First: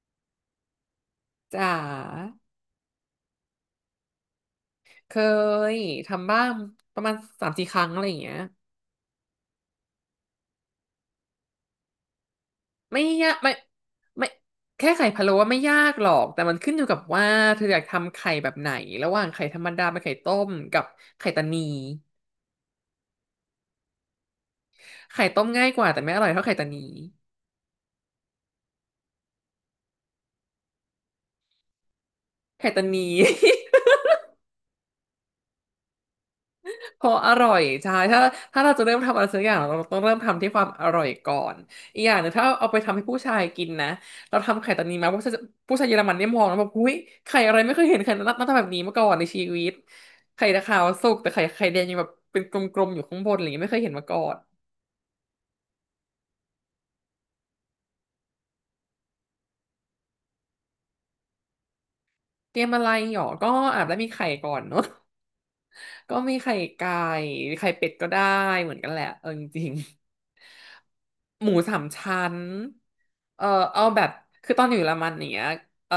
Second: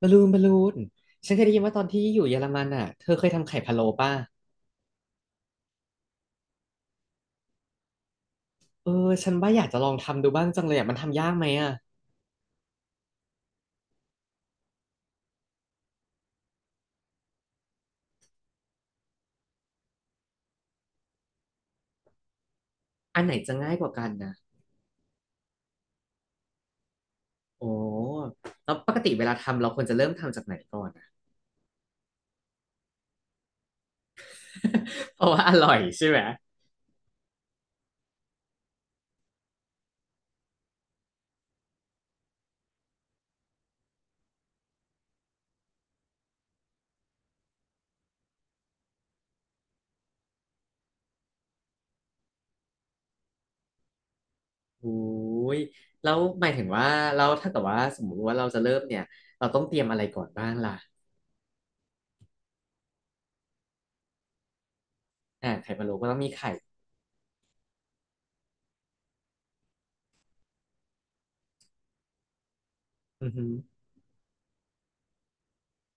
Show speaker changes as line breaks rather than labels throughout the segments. บอลลูนบอลลูนฉันเคยได้ยิ
จ๋
นว่าตอนที่อยู่
า
เยอรมันอ่ะเธอเคยทำไข่พะโล้ป่ะ
เคยทำบ้างประมาณสามสี่ครั้งอะไรอย่างเงี้ย
เออฉันว่าอยากจะลองทำดูบ้างจังเลยอ่ะมันทำยากไหมอ่ะ
ไม่ยากไม่ไม่แค่ไข่พะโล้ว่าไม่ยากหรอกแต่มันขึ้นอยู่กับว่าเธออยากทำไข่แบบไหนระหว่างไข่ธรรมดาเป็นไข่ต้มกับไข่ตานี
อันไหนจะง่ายกว่ากันนะ
ไข่ต้มง่ายกว่าแต่ไม่อร่อยเท่าไข่ตานี
โอ้แล้วปกติเวลาทำเราควรจะเริ่มทำจากไหนก่อนอะ
ไข่ตานี
เพราะว่าอร่อยใช่ไหม
ออร่อยใช่ถ้าเราจะเริ่มทำอะไรสักอย่างเราต้องเริ่มทำที่ความอร่อยก่อนอีกอย่างหนึงถ้าเอาไปทำให้ผู้ชายกินนะเราทำไข่ตอนนี้มาผู้ชายเยอรมันเนี่ยมองแล้วแบบหุ้ยไข่อะไรไม่เคยเห็นไข่หน้าตาแบบนี้มาก่อนในชีวิตไข่ตะขาวสุกแต่ไข่แดงยังแบบเป็นกลมๆอยู่ข้างบนอะไรอย่างเงี้ยไม่เคยเห็นมาก่อน
โอ้ยแล้วหมายถึงว่าเราถ้าเกิดว่าสมมติว่าเราจะเริ่มเนี่ยเราต้องเตรียมอะไรก่อนบ้างล่ะ
เตรียมอะไรหรอก็อาจจะมีไข่ก่อนเนาะ
อ่าไข่พะโล้ก็ต้
ก็
องมี
มี
ไข่
ไข่ไก่ไข่เป็ดก็ได้เหมือนกันแหละอจริงๆหมูสามชั้น
อือ
เอ
ฮึ
อเอาแบบคือตอนอยู่เยอรมันงเนี้ยเออ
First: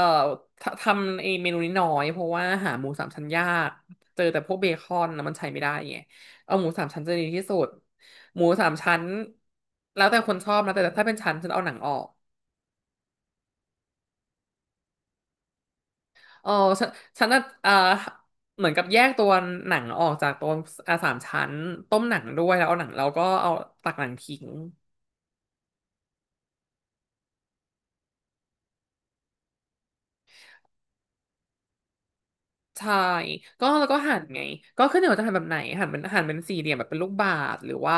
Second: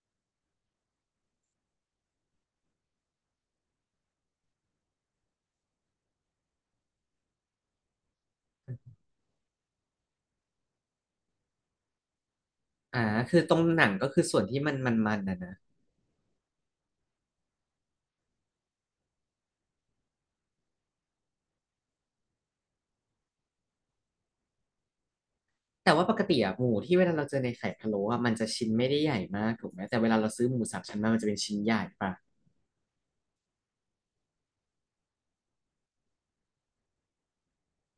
ททำไอ้เมนูนี้น้อยเพราะว่าหาหมูสามชั้นยากเจอแต่พวกเบคอนนะมันใช้ไม่ได้ไงเอาหมูสามชั้นจะดีที่สุดหมูสามชั้นแล้วแต่คนชอบนะแต่ถ้าเป็นชั้นฉันเอาหนังออก
อ่าคือตรงหนังก็คือส่วนที่มันนะนะ
เออฉันฉันน่ะเออเหมือนกับแยกตัวหนังออกจากตัวสามชั้นต้มหนังด้วยแล้วเอาหนังแล้วก็เอาตักหนังทิ้ง
แต่ว่าปกติอะหมูที่เวลาเราเจอในไข่พะโล้อะมันจะชิ้นไม่ได้ใหญ่มากถูกไหมแต่เวลาเราซื้อหมูสามชั้นมามันจะเป็นชิ้นใหญ่ป่ะ
ใช่ก็แล้วก็หั่นไงก็ขึ้นอยู่ว่าจะหั่นแบบไหนหั่นเป็นสี่เหลี่ยมแบบเป็นลูกบาศก์หรือว่า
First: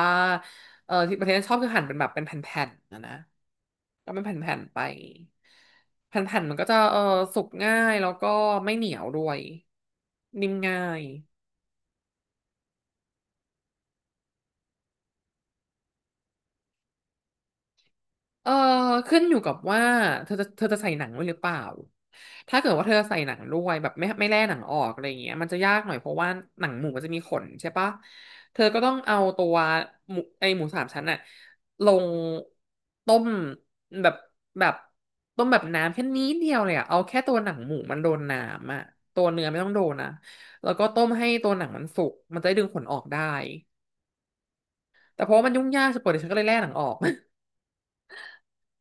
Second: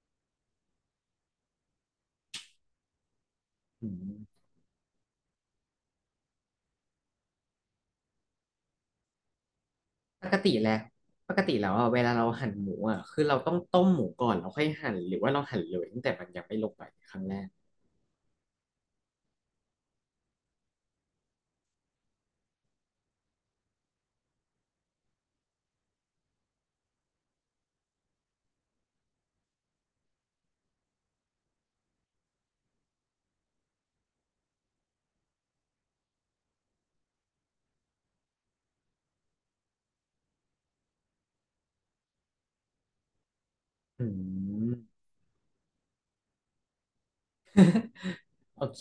เออที่ประเทศชอบคือหั่นเป็นแบบเป็นแผ่นๆนะ
อื
ก็เป็น
ม
แผ่นๆไปแผ่นๆมันก็จะสุกง่ายแล้วก็ไม่เหนียวด้วย
ปกติ
นิ่ม
แล้ว
ง่าย
ปกติแล้วอะเวลาเราหั่นหมูอะคือเราต้องต้มหมูก่อนแล้วค่อยหั่นหรือว่าเราหั่นเลยตั้งแต่มันยังไม่ลงไปครั้งแรก
เออขึ้นอยู่กับว่าเธอจะใส่หนังด้วยหรือเปล่าถ้าเกิดว่าเธอใส่หนังด้วยแบบไม่แล่หนังออกอะไรอย่างเงี้ยมันจะยากหน่อยเพราะว่าหนังหมูมันจะมีขนใช่ปะเธอก็ต้องเอาตัวหมูหมูสามชั้นอะลงต้มแบบแบบต้มแบบน้ำแค่นี้เดียวเลยอะเอาแค่ตัวหนังหมูมันโดนน้ำอะตัวเนื้อไม่ต้องโดนนะแล้วก็ต้มให้ตัวหนังมันสุกมันจะได้ดึงขนออกได้
อืม
แต่เพราะว่ามันยุ่งยากสปอยเดี๋ยวฉันก็เลยแล่หนังออก
โอเค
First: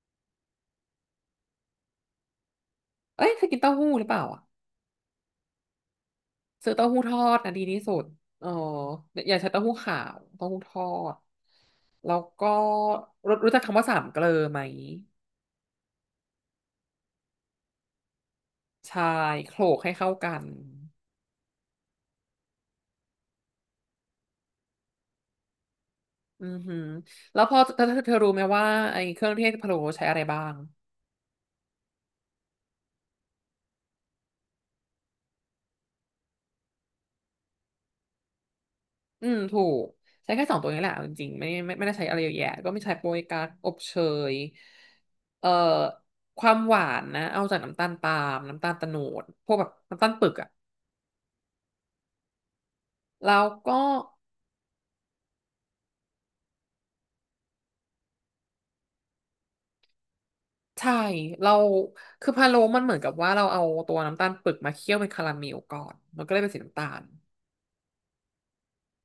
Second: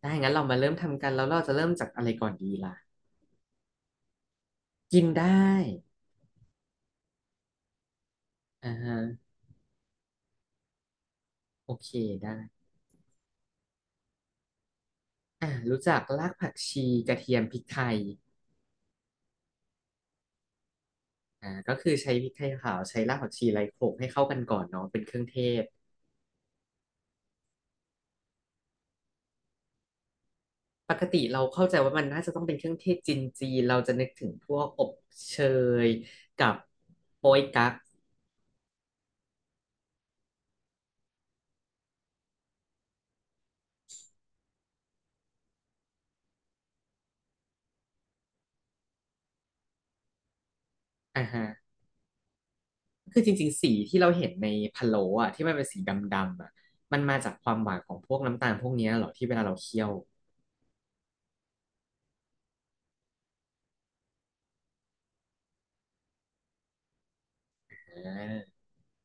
ได้งั้นเรามาเริ่มทำกันแล้วเราจะเริ่มจากอะไรก่อนดีล่ะ
เอ้ยเธอกินเต้าหู้หรือเปล่าอะ
กินได้
ซื้อเต้าหู้ทอดนะดีที่สุดเออ
อ่าฮะ
อย่าใช้เต้าหู้ขาวเต้าหู้ทอด
โอเค
แล้ว
ได้
ก็รู้จักคำว่าสามเกลอไหม
อ่ะรู้จักรากผักชีกระเทียมพริกไทย
ใช่โขลกให้เข้ากัน
อ่าก็คือใช้พริกไทยขาวใช้รากผักชีไลโขกให้เข้ากันก่อนเนาะเป็นเครื่องเทศ
อือหือแล้วพอเธอรู้ไหมว่าไอ้เครื่องเทศพะโล้ใช้อะไรบ้าง
ปกติเราเข้าใจว่ามันน่าจะต้องเป็นเครื่องเทศจีนจีนเราจะนึกถึงพวกอบเชยกับโป๊ยกั๊ก
อืมถูกใช้แค่สองตัวนี้แหละเอาจริงๆไม่ได้ใช้อะไรเยอะแยะก็ไม่ใช้โป๊ยกั๊กอบเชยเอ่อความหวานนะเอาจากน้ำตาลปาล์มน้ำตาลโตนดพวกแบบน้ำตาลปึกอะ
อ่าฮะคือจ
แล้ว
ริงๆสี
ก็
ที่เราเห็นในพะโล้อะที่มันเป็นสีดำๆอะมันมาจากความหวานของพวกน้ำตาลพวกเนี้ยเหรอที่เวลาเราเคี่ยว
ใช่เราคือพะโล้มันเหมือนกับว่าเราเอาตัวน้ำตาลปึกมาเคี่ยวเป็นคาราเมลก่อนมันก็เลยเป็นสีน้ำตาล
อ่า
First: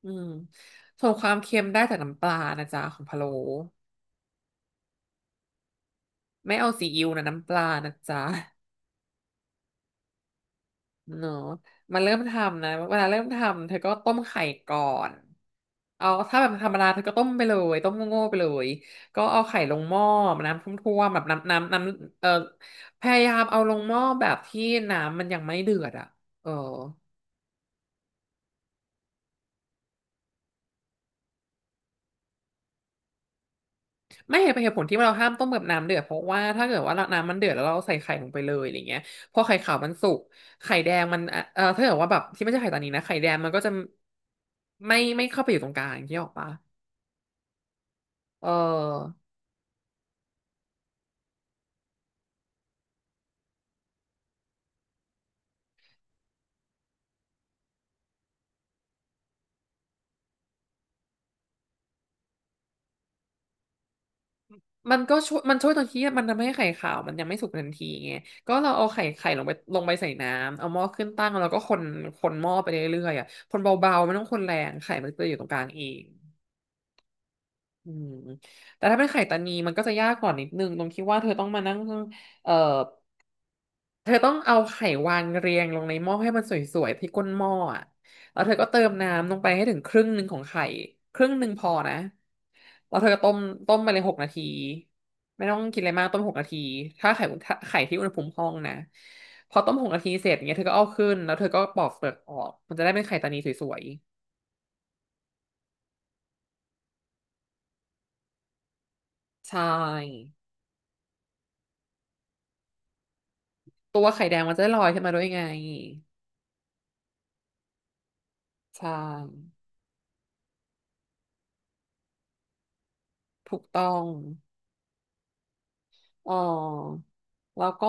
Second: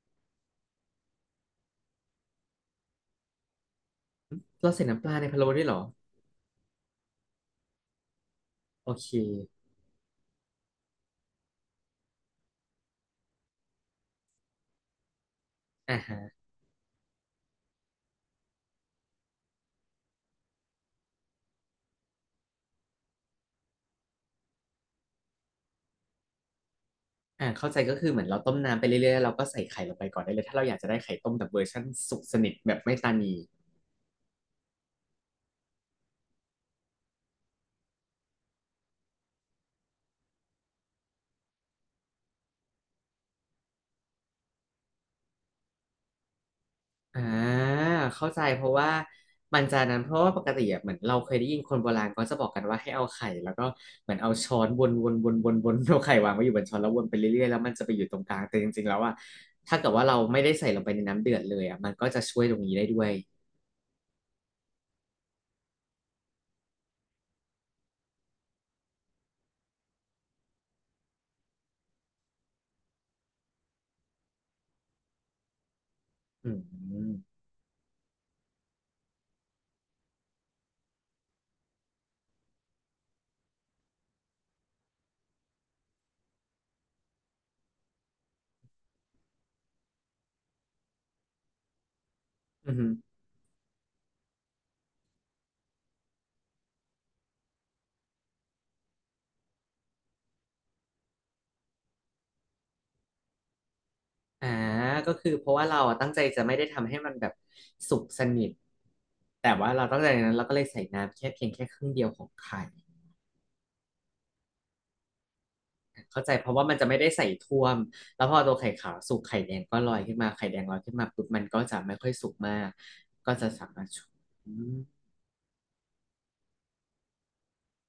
อืมส่วนความเค็มได้จากน้ำปลานะจ๊ะของพะโล้
เราใส่น้ำปลาในพะโล้ด้วยเหรอ
ไม่เอาซีอิ๊วนะน้ำปลานะจ๊ะ
โอเค
เนาะมาเริ่มทำนะเวลาเริ่มทำเธอก็ต้มไข่ก่อน
อ่า
เอา
ฮะ
ถ้าแบบธรรมดาเธอก็ต้มไปเลยต้มโง่ๆไปเลยก็เอาไข่ลงหม้อน้ำท่วมๆแบบน้ำพยายามเอาลงหม้อแบบที่น้ำมันยังไม่เดือดอ่ะเออ
อ่าเข้าใจก็คือเหมือนเราต้มน้ำไปเรื่อยๆแล้วเราก็ใส่ไข่ลงไปก่อนได้เลยถ้าเราอยากจะได้ไข่ต้มแบบเวอร์ชันสุกสนิทแบบไม่ตานี
ไม่เห็นเป็นเหตุผลที่เราห้ามต้มกับน้ำเดือดเพราะว่าถ้าเกิดว่าน้ำมันเดือดแล้วเราใส่ไข่ลงไปเลยอะไรเงี้ยพอไข่ขาวมันสุกไข่แดงมันถ้าเกิดว่าแบบที่ไม่ใช่ไข่ตอนนี้นะไข่แดงมันก็จะไม่เข้าไปอยู่ตรงกลางที่ออกปะ
อ่าเข้าใจ
เ
เพราะว่า
ออ
มันจะนั้นเพราะว่าปกติอะเหมือนเราเคยได้ยินคนโบราณเขาจะบอกกันว่าให้เอาไข่แล้วก็เหมือนเอาช้อนวนเอาไข่วางไว้อยู่บนช้อนแล้ววนไปเรื่อยๆแล้วมันจะไปอยู่ตรงกลางแต่จริงๆแล้วอ่ะถ้าเกิดว่าเราไม่ได้ใส่ลงไปในน้ำเดือดเลยอ่ะมันก็จะช่วยตรงนี้ได้ด้วย
มันก็ช่วยมันช่วยตรงที่มันทำให้ไข่ขาวมันยังไม่สุกทันทีไงก็เราเอาไข่ลงไปใส่น้ำเอาหม้อขึ้นตั้งแล้วก็คนหม้อไปเรื่อยๆอ่ะคนเบาๆไม่ต้องคนแรงไข่มันจะอยู่ตรงกลางเอง
อืม
อืมแต่ถ้าเป็นไข่ตานีมันก็จะยากกว่านิดนึงตรงที่ว่าเธอต้องมานั่งเอ่อเธอต้องเอาไข่วางเรียงลงในหม้อให้มันสวยๆที่ก้นหม้ออะแล้วเธอก็เติมน้ำลงไปให้ถึงครึ่งหนึ่งของไข่ครึ่งหนึ่งพอนะ
อืมอหือ
แล้วเธอก็ต้มไปเลยหกนาทีไม่ต้องกินอะไรมากต้มหกนาทีถ้าไข่ที่อุณหภูมิห้องนะพอต้มหกนาทีเสร็จเงี้ยเธอก็เอาขึ้นแล้วเธอก็ปอกเปลือกออกมันจะได้เป็นไข่ตานีสวย
อ่าก็คือเพราะว่าเราอะตั้งใจจะไม่ได้ทำให้มันแบบสุกสนิทแต่
ๆใช
ว่าเราตั้งใจ
่
นั้นเราก็เลยใส่น้ำแค่เพียงแค่ครึ่งเดียวของไข่
ตัวไข่แดงมันจะได้ลอยขึ้นมาด้วยไง
เข้าใจเพราะว่ามันจะไม่ได้ใส่ท่วมแล้วพอตัวไข่
ใช่
ขาวสุกไข่แดงก็ลอยขึ้นมาไข่แดงลอยขึ้นมาปุ๊บมันก็จะไม่ค่อยสุกมากก็จะ
ถูก
สามา
ต้
รถ
อ
ชุ
ง
บอม
อ๋อแล้วก็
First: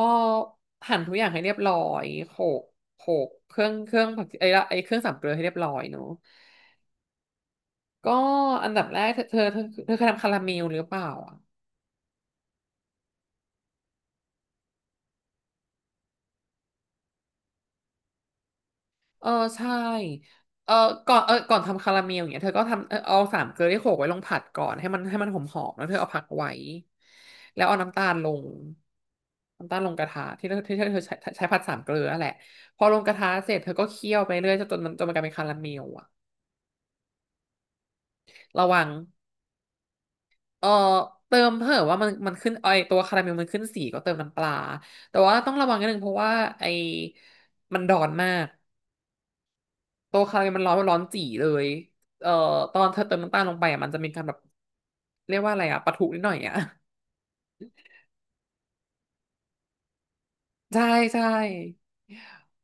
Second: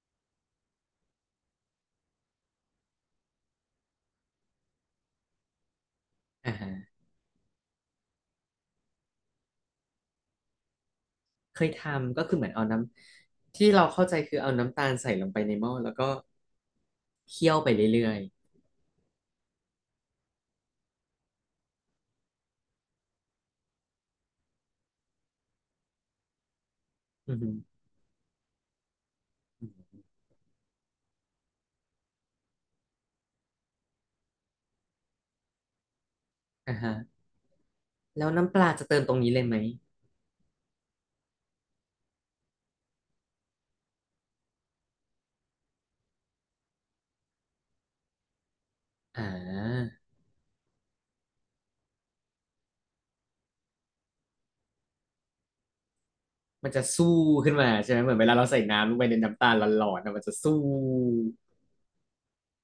หั่นทุกอย่างให้เรียบร้อยโขลกโขลกเครื่องผักไอ้ละไอ้เครื่องสามเกลือให้เรียบร้อยเนอะ
อ่าฮะ
ก็อันดับแรกเธอเคยทำคาราเมลหรือเปล่าอ่ะ
เคยทำก็คือเหมือนเอาน้ำที่เราเข้าใจคือเอาน้ำตาลใส่ลงไปในหม้อแล้วก็เคี่ยวไปเรื่อย
เออใช่เออก่อนทำคาราเมลอย่างเงี้ยเธอก็ทำเอาสามเกลือที่โขลกไว้ลงผัดก่อนให้มันหอมๆแล้วเธอเอาผักไว้
ๆอือฮึ
แล้วเอาน้ำตาลลงน้ำตาลลงกระทะที่เธอใช้ผัดสามเกลือนั่นแหละพอลงกระทะเสร็จเธอก็เคี่ยวไปเรื่อยจนมันกลายเป็นคาราเมลอะ
อ่าฮะแล้วน้ำป
ระ
ลา
วั
จะ
ง
เติมตรงนี้เลยไหม
เออเติมเถอว่ามันขึ้นไอตัวคาราเมลมันขึ้นสีก็เติมน้ำปลาแต่ว่าต้องระวังนิดนึงเพราะว่าไอมันดอนมาก
อ่า
ตัวคาราเมลมันร้อนจี่เลยเอ่อตอนเธอเติมน้ำตาลลงไปอ่ะมันจะมีการแบบเรียกว่าอะไรอ่ะปะทุนิดหน่อยอ่ะ
มันจะสู้ขึ้นมาใช่ไหมเหมือนเวลาเราใส่น้ำลงไปในน้ำตาลหลอนๆนะมันจะสู้
ใช่ใช่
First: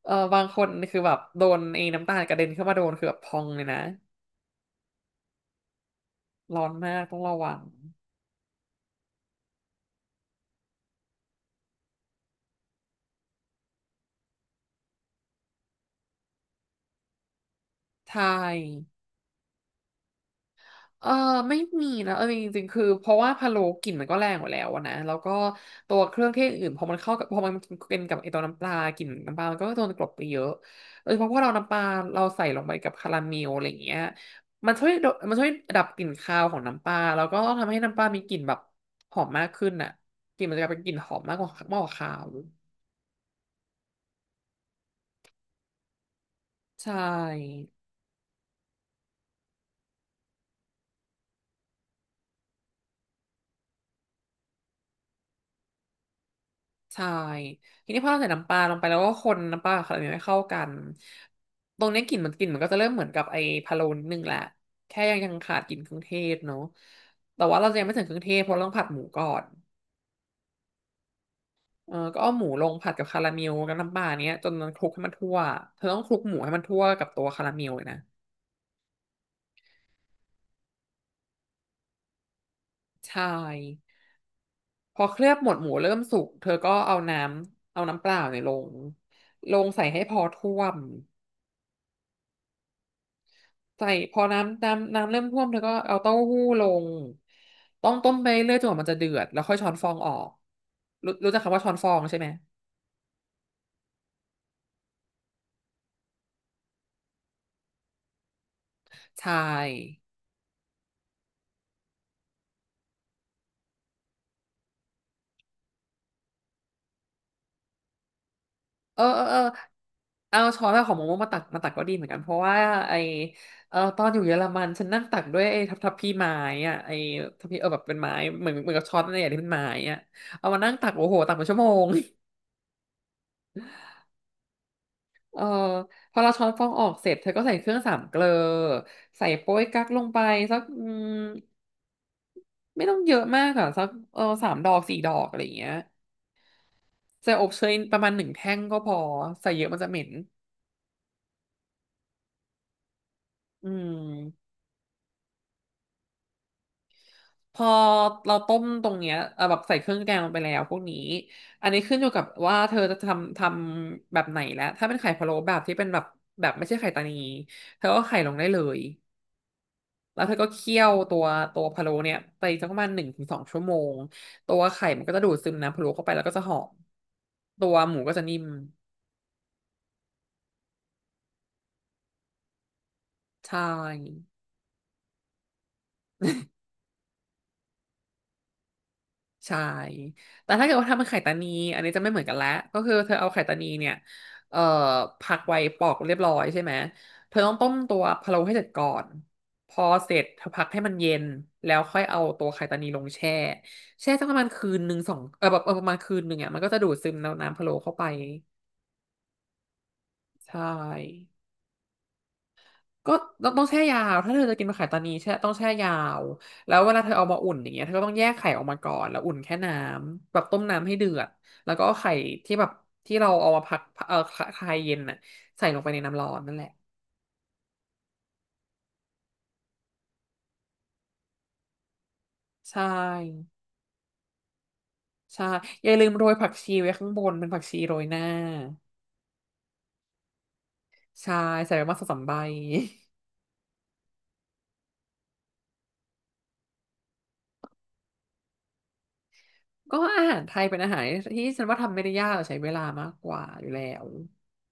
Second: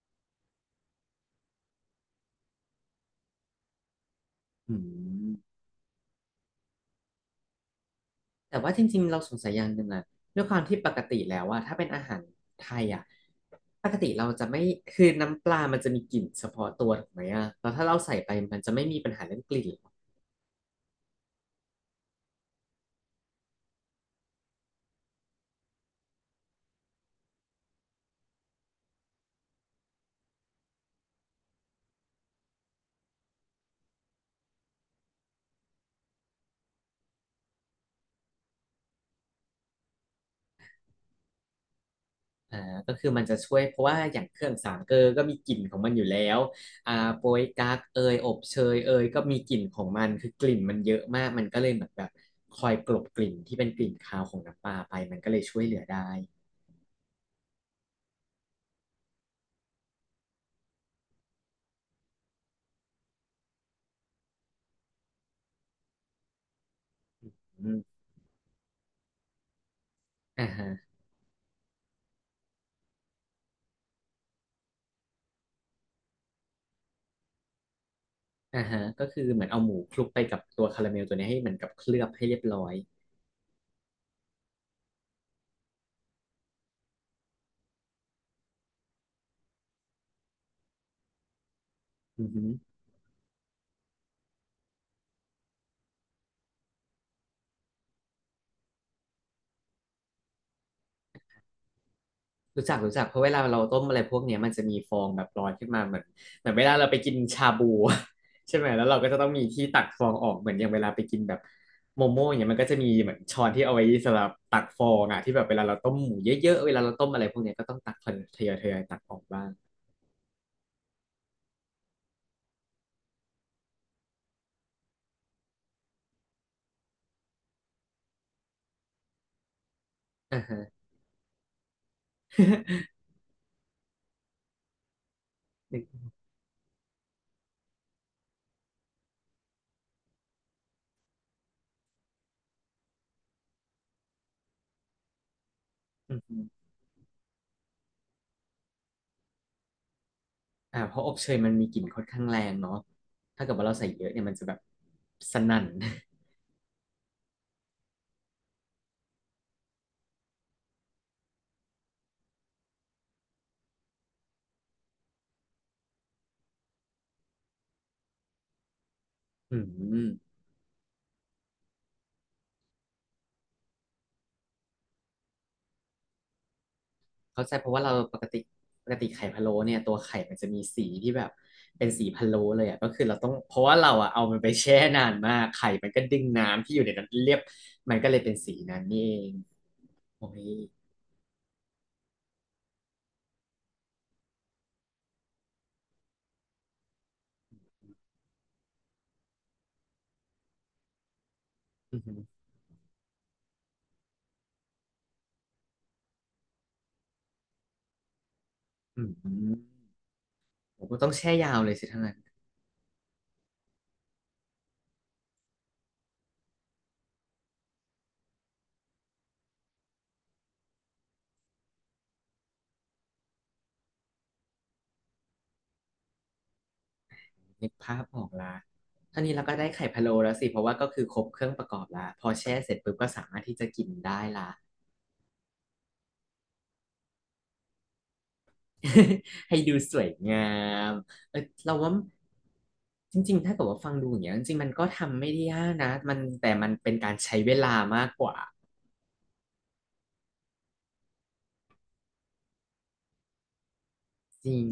บางคนคือแบบโดนไอ้น้ำตาลกระเด็นเข้ามาโดนคือแบบพองเลยนะ
อืม
ร้อนมากต้องระวัง
แต่ว่าจริงๆเราสงสัยอย่างหนึ่งอะด้วยความที่ปกติแล้วว่าถ้าเป็นอาหารไทยอะปกติเราจะไม่คือน้ำปลามันจะมีกลิ่นเฉพาะตัวถูกไหมอะแล้วถ้าเรา
ใช
ใส่ไปมันจะไม่
่
มีปัญหาเรื่องกลิ่นหรอ
เออไม่มีนะเออจริงๆคือเพราะว่าพะโล้กลิ่นมันก็แรงอยู่แล้วอะนะแล้วก็ตัวเครื่องเทศอื่นพอมันเป็นกับไอตัวน้ำปลากลิ่นน้ำปลามันก็โดนกลบไปเยอะโดยเฉพาะพอเราน้ำปลาเราใส่ลงไปกับคาราเมลอะไรอย่างเงี้ยมันช่วยดับกลิ่นคาวของน้ำปลาแล้วก็ทำให้น้ำปลามีกลิ่นแบบหอมมากขึ้นน่ะกลิ่นมันจะกลายเป็นกลิ่นหอมมากกว่าคาว
อ่าก็คือมันจะช่วยเพราะว่าอย่างเครื่องสามเกลอก็มีกลิ่นของมันอยู่แล้วอ่า
ใช่
โป๊ยกั๊กเอยอบเชยเอยก็มีกลิ่นของมันคือกลิ่นมันเยอะมากมันก็เลยเหมือนแบบคอยกลบกลิ่นที่เป็นกลิ่นคาวของน้ำปลาไปมันก็เลยช่วยเหลือได้
ใช่ทีนี้พอเราใส่น้ำปลาลงไปแล้วก็คนน้ำปลาขนาดนี้ไม่เข้ากันตรงเนี้ยกลิ่นมันก็จะเริ่มเหมือนกับไอ้พะโล้นิดนึงแหละแค่ยังขาดกลิ่นเครื่องเทศเนาะแต่ว่าเรา
อื
จะยังไม่
ม
ถึงเครื่องเทศเพราะเราต้องผัดหมูก่อน
อ่าฮะ
เออก็เอาหมูลงผัดกับคาราเมลกับน้ำปลาเนี้ยจนมันคลุกให้มันทั่วเธอต้องคลุกหมูให้มันทั่วกับตัวคาราเมลเลยนะ
อ่าฮะก็คือเหมือนเอาหมูคลุกไปกับตัวคาราเมลตัวเนี้ยให้เหมือนกับเคลือบให้เรียบร้อย
ใช่พอเคลือบหมดหมูเริ่มสุกเธอก็เอาน้ำเปล่าเนี่ยลงใส่ให้พอท่วม
อือฮึ
ใส่พอน้ำเริ่มท่วมเธอก็เอาเต้าหู้ลงต้องต้มไปเรื่อยจนกว่ามันจะเดือดแล้วค่อยช้อนฟองออกรู้จักคำว่าช้อนฟองใช่ไหม
รู้จักเพราะเวลาเราต้มอะไรพวกเนี้ยมันจะมีฟองแบบลอยขึ้นมาเหมือนเวลาเราไปกินชาบู ใช่ไหมแล้วเราก็จะ
ใช
ต้องมีที่ตักฟ
่
องออกเหมือนอย่างเวลาไปกินแบบโมโม่อย่างเงี้ยมันก็จะมีเหมือนช้อนที่เอาไว้สำหรับตักฟองอ่ะที่แบบเวลาเราต้มหมูเยอะๆเวลาเราต้มอะไรพวกเนี้ยก็ต้องตักทยอยตั
เอ
ก
อ
ออ
เอ
ก
อเออ
บ้าง
เอาช้อนของโมโมมามาตักก็ดีเหมือนกันเพราะว่าไอเออตอนอยู่เยอรมันฉันนั่งตักด้วยไอ้ทับพี่ไม้อะไอ้ทับพี่เออแบบเป็นไม้เหมือนกับช้อนอะไรอย่างที่เป็นไม้อะ
อ่า
เอา
ฮะ
มานั่งตักโอ้โหตักเป็นชั่วโมง เออพอเราช้อนฟองออกเสร็จเธอก็ใส่เครื่องสามเกลอใส่โป๊ยกั๊กลงไปสักไม่ต้องเยอะมากอ่ะสักสามดอกสี่ดอกอะไรอย่างเงี้ย ใส่อบเชยประมาณหนึ่งแท่งก็พอใส่เยอะมันจะเหม็น
อ่าเพราะอบเชยมันมีกลิ่นค่อนข้างแรงเนาะถ้าเกิดว่า
อื
เราใส่เยอะเนี่ยมันจะ
ม
แบบสนั่น
พอเราต้มตรงเนี้ยแบบใส่เครื่องแกงลงไปแล้วพวกนี้อันนี้ขึ้นอยู่กับว่าเธอจะทำแบบไหนแล้วถ้าเป็นไข่พะโล้แบบที่เป็นแบบแบบไม่ใช่ไข่ตานีเธอก็ไข่ลงได้เลย
อื
แล้วเธ
ม
อก็เคี่ยวตัวพะโล้เนี่ยไปสักประมาณ1 ถึง 2 ชั่วโมงตัวไข่มันก็จะดูดซึมน้ำพะโล้เข้าไปแล้วก็จะหอม
เข้าใจเพ
ตั
ราะ
ว
ว่าเรา
หมูก็
ป
จะ
ก
นิ่
ติ
ม
ปกติไข่พะโล้เนี่ยตัวไข่มันจะมีสีที่แบบเป็นสีพะโล้เลยอ่ะก็คือเราต้องเพ
ใช่
ราะว่าเราอ่ะเอามันไปแช่นานมากไข่มันก็ดึงน้ำที่อยู่ในนั้นเรียบมันก็เลยเป็นสีนั้นนี่เอง
ใช่
โอ้ย
แต่ถ้าเกิดว่าทำเป็นไข่ตานีอันนี้จะไม่เหมือนกันแล้ว ก็คือเธอเอาไข่ตานีเนี่ย เอ่อ พักไว้ปอกเรียบร้อยใช่ไหม เธอต้องต้มตัวพะโล้ให้เสร็จก่อน พอเสร็จเธอพักให้มันเย็น แล้ว
อื
ค่
ม
อ
อ
ย
หื
เอา
อ
ตัวไข่ตานีลงแช่ แช่สักประมาณคืนหนึ่งสองเออแบบเออประมาณคืนหนึ่งอ่ะมันก็จะดูดซึมน้ำพะโล้เข้าไป
อืม
ใช
ผมก็ต้อง
่
แช่ยาวเลยสิทั้างนั้น
ก็ต้องแช่ยาวถ้าเธอจะกินมะขามตานีแช่ต้องแช่ยาวแล้วเวลาเธอเอามาอุ่นอย่างเงี้ยเธอก็ต้องแยกไข่ออกมาก่อนแล้วอุ่นแค่น้ำแบบต้มน้ำให้เดือดแล้วก็เอาไข่ที่แบบที่เราเอามาพักเอ่อคลายเย็นน่ะใส่ลงไปในน้ำร้อนนั่นแหละ
นึกภาพออกละเท่านี้เราก็ได้ไข่พะโล้แล้วสิ เพราะว่าก็คือครบเครื่องประกอบละพอแช่เสร็
ใช
จปุ๊บก็สามารถ
่
ที่จะกินได้ละ
ใช่อย่าลืมโรยผักชีไว้ข้างบนเป็นผักชีโรยหน้า
ให้ดูสวยงามเอ
ใช่
อ
ใส่
เรา
ไป
ว่า
มาสองสามใบ
จริงๆถ้าเกิดว่าฟังดูอย่างเงี้ยจริงๆมันก็ทำไม่ได้ยากนะมันแต่มันเป็นการใช้เวลามากกว่า
ก็อาหารไทยเป็นอาหารที่ฉันว่าทำไม่ได้ยากแต่ใช้เวลามากกว่าอยู่แล้ว
จริง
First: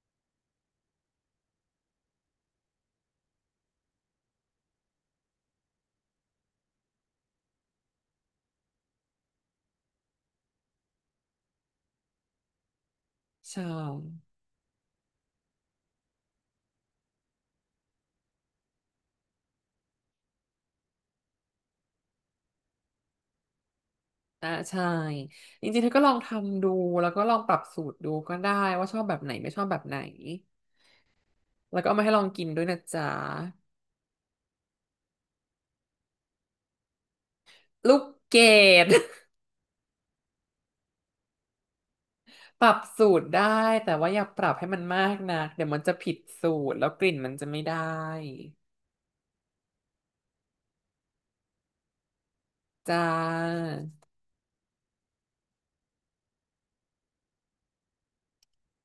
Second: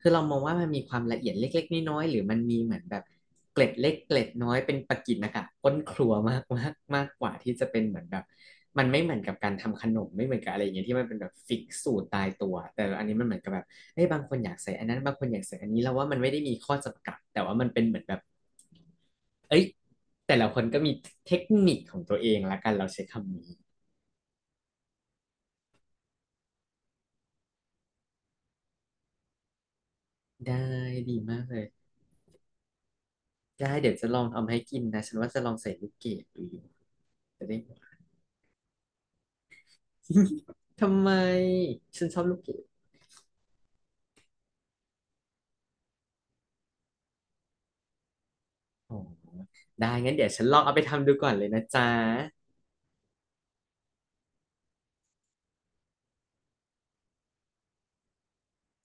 คือเรามองว่ามันมีความละเอียดเล็กๆน้อยๆหรือมันมีเหมือนแบบเกล็ดเล็กเกล็ดน้อยเป็นประกิณนะคะก้นครัวมากมากมากกว่าที่จะเป็นเหมือนแบบมันไม่เหมือนกับการทำขนมไม่เหมือนกับอะไรอย่างเงี้ยที่มันเป็นแบบฟิกสูตรตายตัวแต่อันนี้มันเหมือนกับแบ
ใช่
บเอ้ยบางคนอยากใส่อันนั้นบางคนอยากใส่อันนี้เราว่ามันไม่ได้มีข้อจำกัดแต่ว่ามันเป็นเหมือนแบบเอ้ยแต่ละคนก็มีเทคนิคของตัวเองละกันเราใช้คำนี้
อ่าใช่จริงๆเธอก็ลองทำดูแล้วก็ลองปรับสูตรดูก็ได้ว่าชอบแบบไหนไม่ชอบแบบไหน
ได้ดีมากเลย
แล้วก็เอามาให้ลองกินด้วยนะจ๊ะ
ได้เดี๋ยวจะลองทำให้กินนะฉันว่าจะลองใส่ลูกเกดดูอยู่จะได้
ลูกเกด
ทำไมฉันชอบลูกเก
ป
ด
รับสูตรได้แต่ว่าอย่าปรับให้มันมากนะเดี๋ยวมันจะผิดสูตรแล้วกลิ่นมันจะไม่ได้
อ๋อได้งั้นเดี๋ยวฉันลองเอาไปทำดูก่อนเลยนะจ๊ะ
จ้า